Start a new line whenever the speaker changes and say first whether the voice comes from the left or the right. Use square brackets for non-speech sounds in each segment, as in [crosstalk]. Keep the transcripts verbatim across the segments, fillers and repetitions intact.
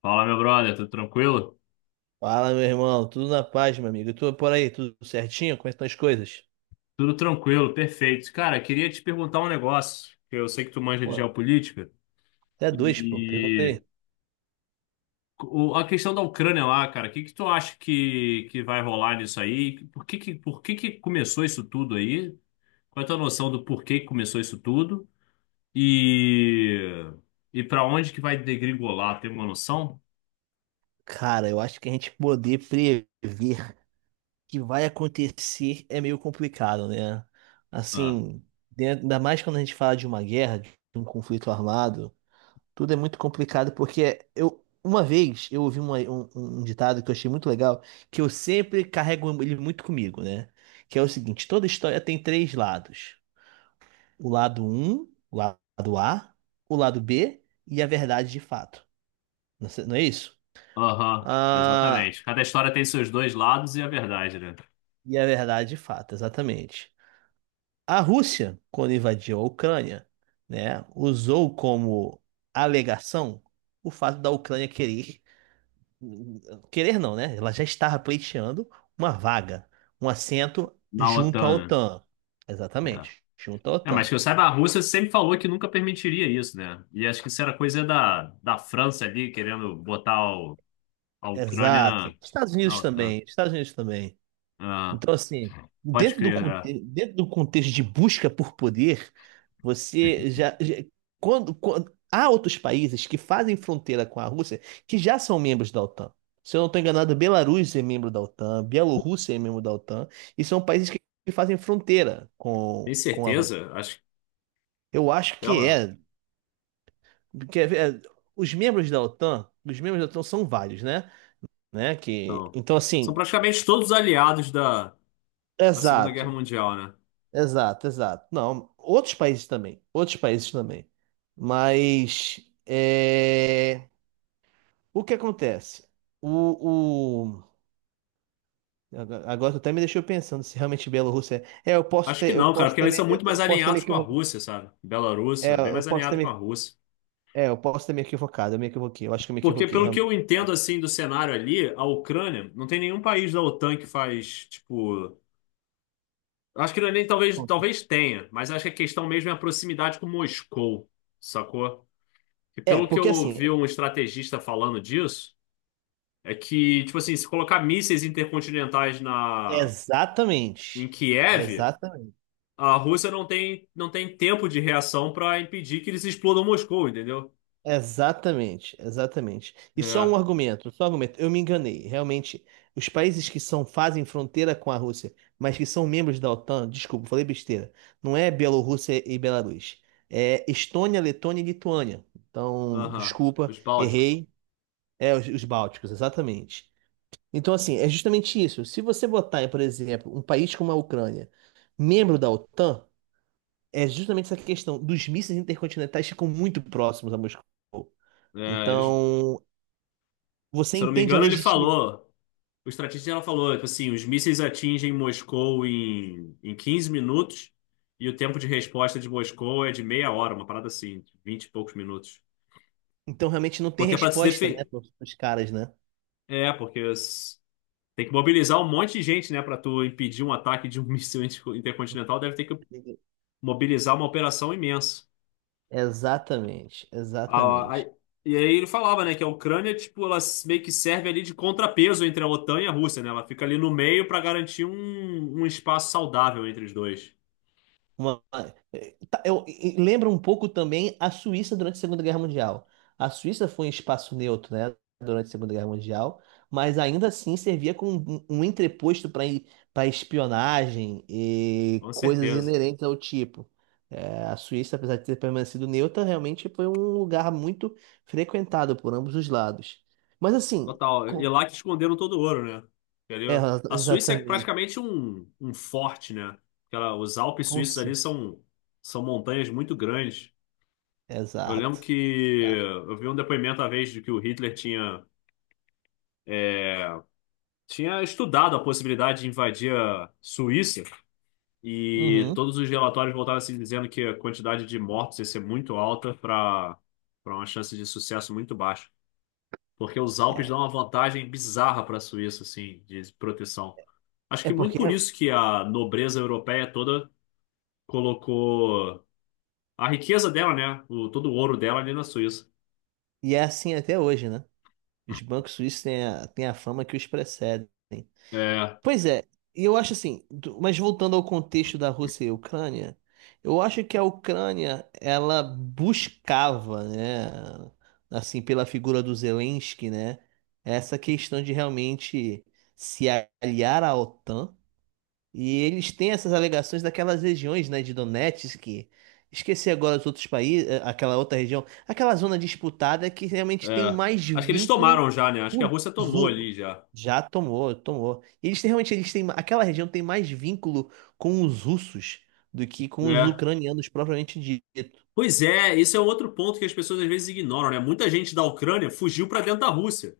left: Fala, meu brother, tudo tranquilo?
right: Fala, meu irmão. Tudo na paz, meu amigo. E tu por aí, tudo certinho? Como é que estão as coisas?
left: Tudo tranquilo, perfeito. Cara, queria te perguntar um negócio, que eu sei que tu manja de
right: Pô,
left: geopolítica,
right: até dois, pô. Pergunta aí.
left: e o- a questão da Ucrânia lá, cara, o que que tu acha que, que vai rolar nisso aí? Por que que, por que que começou isso tudo aí? Qual é a tua noção do porquê que começou isso tudo? E, e para onde que vai degringolar? Tem uma noção?
right: Cara, eu acho que a gente poder prever o que vai acontecer é meio complicado, né?
left: Ah,
right: Assim, dentro- ainda mais quando a gente fala de uma guerra, de um conflito armado, tudo é muito complicado porque eu, uma vez eu ouvi uma- um, um um ditado que eu achei muito legal, que eu sempre carrego ele muito comigo, né? Que é o seguinte, toda história tem três lados. O lado um o lado A, o lado B e a verdade de fato. Não sei- não é isso?
left: aham,
right: Ah,
left: exatamente. Cada história tem seus dois lados e a verdade, né?
right: e a verdade de fato, exatamente. A Rússia, quando invadiu a Ucrânia, né, usou como alegação o fato da Ucrânia querer, querer não, né? Ela já estava pleiteando uma vaga, um assento
left: Na
right: junto à
left: O T A N,
right: OTAN.
left: né?
right: Exatamente, junto à
left: É. É, mas
right: OTAN.
left: que eu saiba, a Rússia sempre falou que nunca permitiria isso, né? E acho que isso era coisa da, da França ali, querendo botar o- a Ucrânia na,
right: Exato. Estados
left: na
right: Unidos
left: O TAN.
right: também, Estados Unidos também.
left: Ah,
right: Então, assim,
left: pode
right: dentro do,
left: crer, é.
right: conte- dentro do contexto de busca por poder, você já, já- quando, quando- há outros países que fazem fronteira com a Rússia que já são membros da OTAN. Se eu não estou enganado, Belarus é membro da OTAN, Bielorrússia é membro da OTAN, e são países que, que fazem fronteira com,
left: Tem
right: com a Rússia.
left: certeza? Acho
right: Eu acho
left: que
right: que
left: ela.
right: é, porque é- é, os membros da OTAN, os membros da OTAN são vários, né? Né? Que,
left: Então,
right: então,
left: são
right: assim,
left: praticamente todos aliados da, da Segunda Guerra
right: exato.
left: Mundial, né?
right: Exato, exato. Não, outros países também, outros países também. Mas é, o que acontece? O, o... Agora agora tu até me deixou pensando se realmente Bielorrússia é. É, eu posso
left: Acho que
right: ter, eu
left: não, cara,
right: posso
left: porque
right: ter,
left: eles
right: me-
left: são
right: eu,
left: muito mais
right: eu posso ter me
left: alinhados com a
right: equivocado.
left: Rússia, sabe? Belarus
right: É,
left: é bem
right: eu
left: mais
right: posso ter
left: alinhado com a
right: me...
left: Rússia.
right: é, eu posso ter me equivocado, eu me equivoquei. Eu acho que eu me
left: Porque,
right: equivoquei,
left: pelo que
right: realmente.
left: eu entendo, assim, do cenário ali, a Ucrânia, não tem nenhum país da O TAN que faz, tipo. Acho que não é nem talvez, talvez tenha, mas acho que a questão mesmo é a proximidade com Moscou, sacou? E
right: É,
left: pelo que eu
right: porque assim,
left: ouvi um estrategista falando disso, é que, tipo assim, se colocar mísseis intercontinentais na em
right: exatamente,
left: Kiev,
right: exatamente.
left: a Rússia não tem, não tem tempo de reação para impedir que eles explodam Moscou, entendeu?
right: Exatamente, exatamente. E só um
left: É,
right: argumento, só um argumento. Eu me enganei. Realmente, os países que são fazem fronteira com a Rússia, mas que são membros da OTAN, desculpa, falei besteira. Não é Bielorrússia e Belarus. É Estônia, Letônia e Lituânia. Então,
left: aham,
right: desculpa,
left: os Bálticos.
right: errei. É os, os Bálticos, exatamente. Então, assim, é justamente isso. Se você botar, por exemplo, um país como a Ucrânia, membro da OTAN, é justamente essa questão dos mísseis intercontinentais ficam muito próximos a Moscou.
left: É, eles,
right: Então, você
left: se eu não me
right: entende a
left: engano, ele
right: legitimidade.
left: falou. O estrategista ela falou, tipo assim, os mísseis atingem Moscou em, em quinze minutos e o tempo de resposta de Moscou é de meia hora, uma parada assim, vinte e poucos minutos.
right: Então, realmente não tem
left: Porque é pra se
right: resposta, né,
left: defender.
right: para os caras, né?
left: É, porque s- tem que mobilizar um monte de gente, né, pra tu impedir um ataque de um [laughs] míssil inter- intercontinental, deve ter que mobilizar uma operação imensa.
right: Exatamente,
left: A-
right: exatamente.
left: a- e aí ele falava, né, que a Ucrânia, tipo, ela s- meio que serve ali de contrapeso entre a O TAN e a Rússia, né? Ela fica ali no meio pra garantir um, um espaço saudável entre os dois.
right: Uma, Tá, Eu, e- e lembra um pouco também a Suíça durante a Segunda Guerra Mundial. A Suíça foi um espaço neutro, né, durante a Segunda Guerra Mundial, mas ainda assim servia como um, um entreposto para para espionagem e
left: Com
right: coisas
left: certeza.
right: inerentes ao tipo. É, a Suíça, apesar de ter permanecido neutra, realmente foi um lugar muito frequentado por ambos os lados. Mas assim,
left: Total. E
right: com-
left: lá que esconderam todo o ouro, né?
right: é,
left: Entendeu?
right: [laughs]
left: A Suíça é
right: exatamente,
left: praticamente um, um forte, né? Aquela, os Alpes
right: com-
left: suíços ali
right: exato.
left: são, são montanhas muito grandes. Eu lembro
right: Exato.
left: que
right: Tá.
left: eu vi um depoimento uma vez de que o Hitler tinha, é, tinha estudado a possibilidade de invadir a Suíça e
right: Uhum.
left: todos os relatórios voltaram assim dizendo que a quantidade de mortos ia ser muito alta para para uma chance de sucesso muito baixa. Porque os Alpes
right: É,
left: dão uma vantagem bizarra para a Suíça, assim, de proteção. Acho
right: é
left: que muito
right: porque
left: por isso que a nobreza europeia toda colocou a riqueza dela, né? O, todo o ouro dela ali na Suíça.
right: e é assim até hoje, né? Os bancos suíços têm a, têm a fama que os precedem.
left: É,
right: Pois é, e eu acho assim, do- mas voltando ao contexto da Rússia e Ucrânia, eu acho que a Ucrânia, ela buscava, né, assim, pela figura do Zelensky, né, essa questão de realmente se aliar à OTAN e eles têm essas alegações daquelas regiões, né, de Donetsk, esqueci agora os outros países, eh, aquela outra região, aquela zona disputada que realmente tem
left: é.
right: mais
left: Acho que eles
right: vínculo
left: tomaram já, né? Acho que a
right: com
left: Rússia
right: os
left: tomou
right: u-
left: ali já.
right: Já tomou, tomou. E eles têm, realmente eles têm, aquela região tem mais vínculo com os russos do que com os
left: É.
right: ucranianos propriamente dito,
left: Pois é, esse é um outro ponto que as pessoas às vezes ignoram, né? Muita gente da Ucrânia fugiu para dentro da Rússia,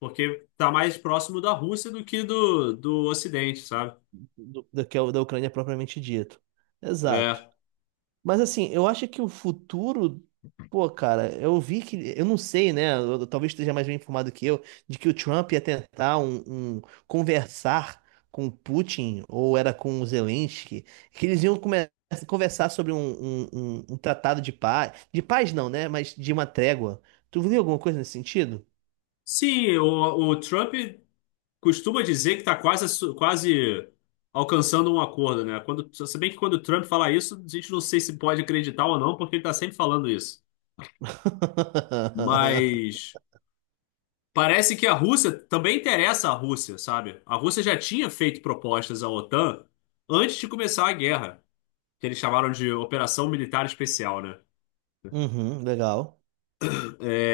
left: porque tá mais próximo da Rússia do que do, do Ocidente, sabe?
right: do, do que é o da Ucrânia propriamente dito. Exato.
left: É.
right: Mas assim, eu acho que o futuro. Pô, cara, eu vi que. Eu não sei, né? eu- talvez esteja mais bem informado que eu, de que o Trump ia tentar um, um- conversar com o Putin, ou era com o Zelensky, que eles iam come- conversar sobre um, um, um- um tratado de paz. De paz não, né? Mas de uma trégua. Tu viu alguma coisa nesse sentido?
left: Sim, o, o Trump costuma dizer que está quase, quase alcançando um acordo, né? Quando, se bem que quando o Trump fala isso, a gente não sei se pode acreditar ou não, porque ele está sempre falando isso.
right: [laughs]
left: Mas parece que a Rússia também interessa a Rússia, sabe? A Rússia já tinha feito propostas à O TAN antes de começar a guerra, que eles chamaram de Operação Militar Especial, né?
right: Uhum, legal.
left: É,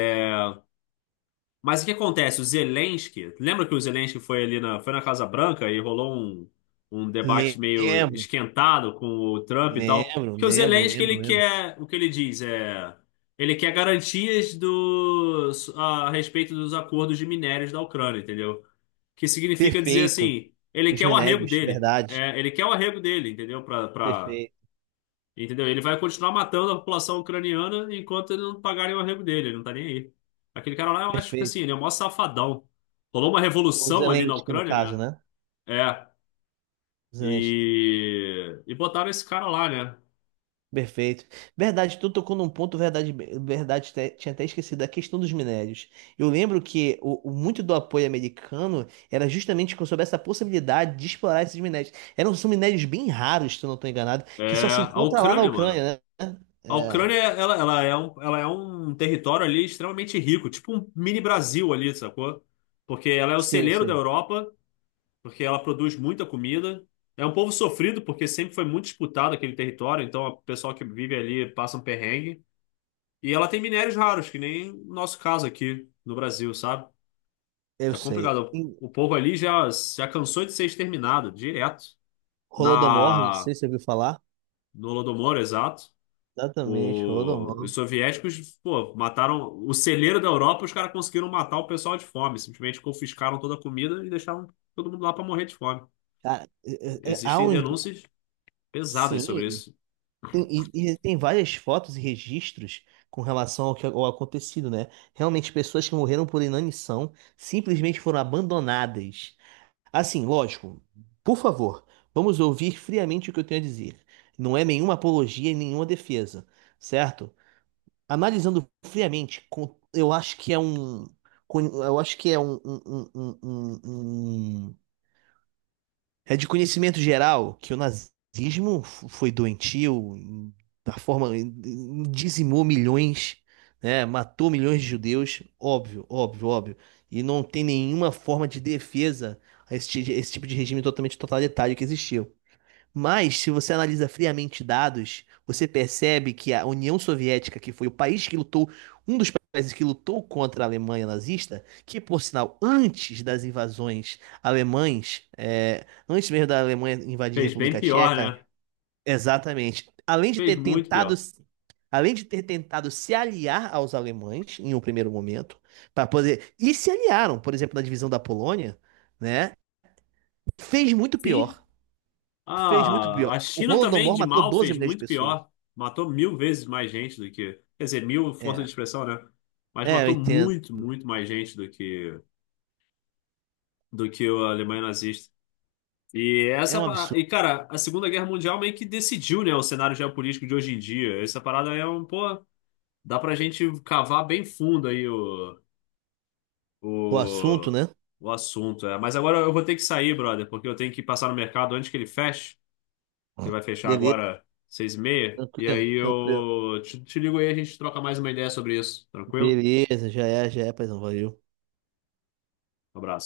left: mas o que acontece? O Zelensky, lembra que o Zelensky foi ali na, foi na Casa Branca e rolou um, um debate meio
right: Lembro,
left: esquentado com o Trump e tal?
right: lembro,
left: Que o
right: lembro,
left: Zelensky, ele
right: lembro, lembro.
left: quer, o que ele diz é, ele quer garantias do, a respeito dos acordos de minérios da Ucrânia, entendeu? Que significa dizer
right: Perfeito.
left: assim, ele
right: Os
left: quer o arrego
right: minérios,
left: dele,
right: verdade.
left: é, ele quer o arrego dele, entendeu? Para
right: Perfeito,
left: entendeu? Ele vai continuar matando a população ucraniana enquanto ele não pagarem o arrego dele, ele não tá nem aí. Aquele cara lá, eu acho que
right: perfeito.
left: assim, ele é o maior safadão. Rolou uma
right: O
left: revolução ali na
right: Zelensky, no
left: Ucrânia,
right: caso,
left: né?
right: né?
left: É.
right: Zelensky.
left: E, e botaram esse cara lá, né?
right: Perfeito. Verdade, tu tocou num ponto, verdade, verdade, te- tinha até esquecido a questão dos minérios. Eu lembro que o, o- muito do apoio americano era justamente sobre essa possibilidade de explorar esses minérios. Eram, são minérios bem raros, se eu não estou enganado, que
left: É,
right: só se
left: a
right: encontra lá na
left: Ucrânia, mano.
right: Ucrânia, né?
left: A
right: É,
left: Ucrânia, ela, ela é um, ela é um território ali extremamente rico, tipo um mini Brasil ali, sacou? Porque ela é o
right: sim, eu
left: celeiro da
right: sei.
left: Europa porque ela produz muita comida. É um povo sofrido, porque sempre foi muito disputado aquele território, então o pessoal que vive ali passa um perrengue. E ela tem minérios raros, que nem o nosso caso aqui no Brasil, sabe?
right: Eu
left: É
right: sei.
left: complicado.
right: Em
left: O povo ali já, já cansou de ser exterminado, direto.
right: Holodomor, não
left: Na,
right: sei se você ouviu falar.
left: no Holodomor, exato.
right: Exatamente,
left: O- os
right: Holodomor.
left: soviéticos, pô, mataram o celeiro da Europa, os caras conseguiram matar o pessoal de fome. Simplesmente confiscaram toda a comida e deixaram todo mundo lá para morrer de fome.
right: Cara, é- é- é- há
left: Existem
right: uns.
left: denúncias pesadas sobre
right: Sim,
left: isso.
right: tem, e, e tem várias fotos e registros com relação ao que ao acontecido, né? Realmente, pessoas que morreram por inanição simplesmente foram abandonadas. Assim, lógico, por favor, vamos ouvir friamente o que eu tenho a dizer. Não é nenhuma apologia e nenhuma defesa, certo? Analisando friamente, com- eu acho que é um. com- Eu acho que é um, um, um, um, um- um é de conhecimento geral que o nazismo f- foi doentio, em- da forma em- em- dizimou milhões, né? Matou milhões de judeus, óbvio, óbvio, óbvio. E não tem nenhuma forma de defesa a esse, ti- esse tipo de regime totalmente totalitário que existiu. Mas, se você analisa friamente dados, você percebe que a União Soviética, que foi o país que lutou, um dos países que lutou contra a Alemanha nazista, que, por sinal, antes das invasões alemães, é, antes mesmo da Alemanha invadir a
left: Fez bem
right: República
left: pior,
right: Tcheca,
left: né?
right: exatamente, além de
left: Fez
right: ter
left: muito
right: tentado,
left: pior.
right: além de ter tentado se aliar aos alemães em um primeiro momento, para poder, e se aliaram, por exemplo, na divisão da Polônia, né? Fez muito
left: Sim,
right: pior. Fez muito
left: ah, a
right: pior. O
left: China também,
right: Holodomor
left: de
right: matou
left: mal,
right: doze
left: fez
right: milhões de
left: muito
right: pessoas.
left: pior. Matou mil vezes mais gente do que. Quer dizer, mil, força
right: É,
left: de expressão, né? Mas
right: é, eu
left: matou
right: entendo.
left: muito, muito mais gente do que, do que a Alemanha nazista. E
right: É
left: essa.
right: um
left: pa- E,
right: absurdo.
left: cara, a Segunda Guerra Mundial meio que decidiu, né, o cenário geopolítico de hoje em dia. Essa parada é um. Pô, dá pra gente cavar bem fundo aí
right: O assunto,
left: o,
right: né?
left: o assunto. É. Mas agora eu vou ter que sair, brother, porque eu tenho que passar no mercado antes que ele feche. Ele vai fechar
right: Beleza,
left: agora seis e meia. E
right: tranquilo,
left: aí
right: tranquilo.
left: eu te, te ligo aí, a gente troca mais uma ideia sobre isso. Tranquilo?
right: Beleza, já é, já é, paizão, valeu.
left: Um abraço.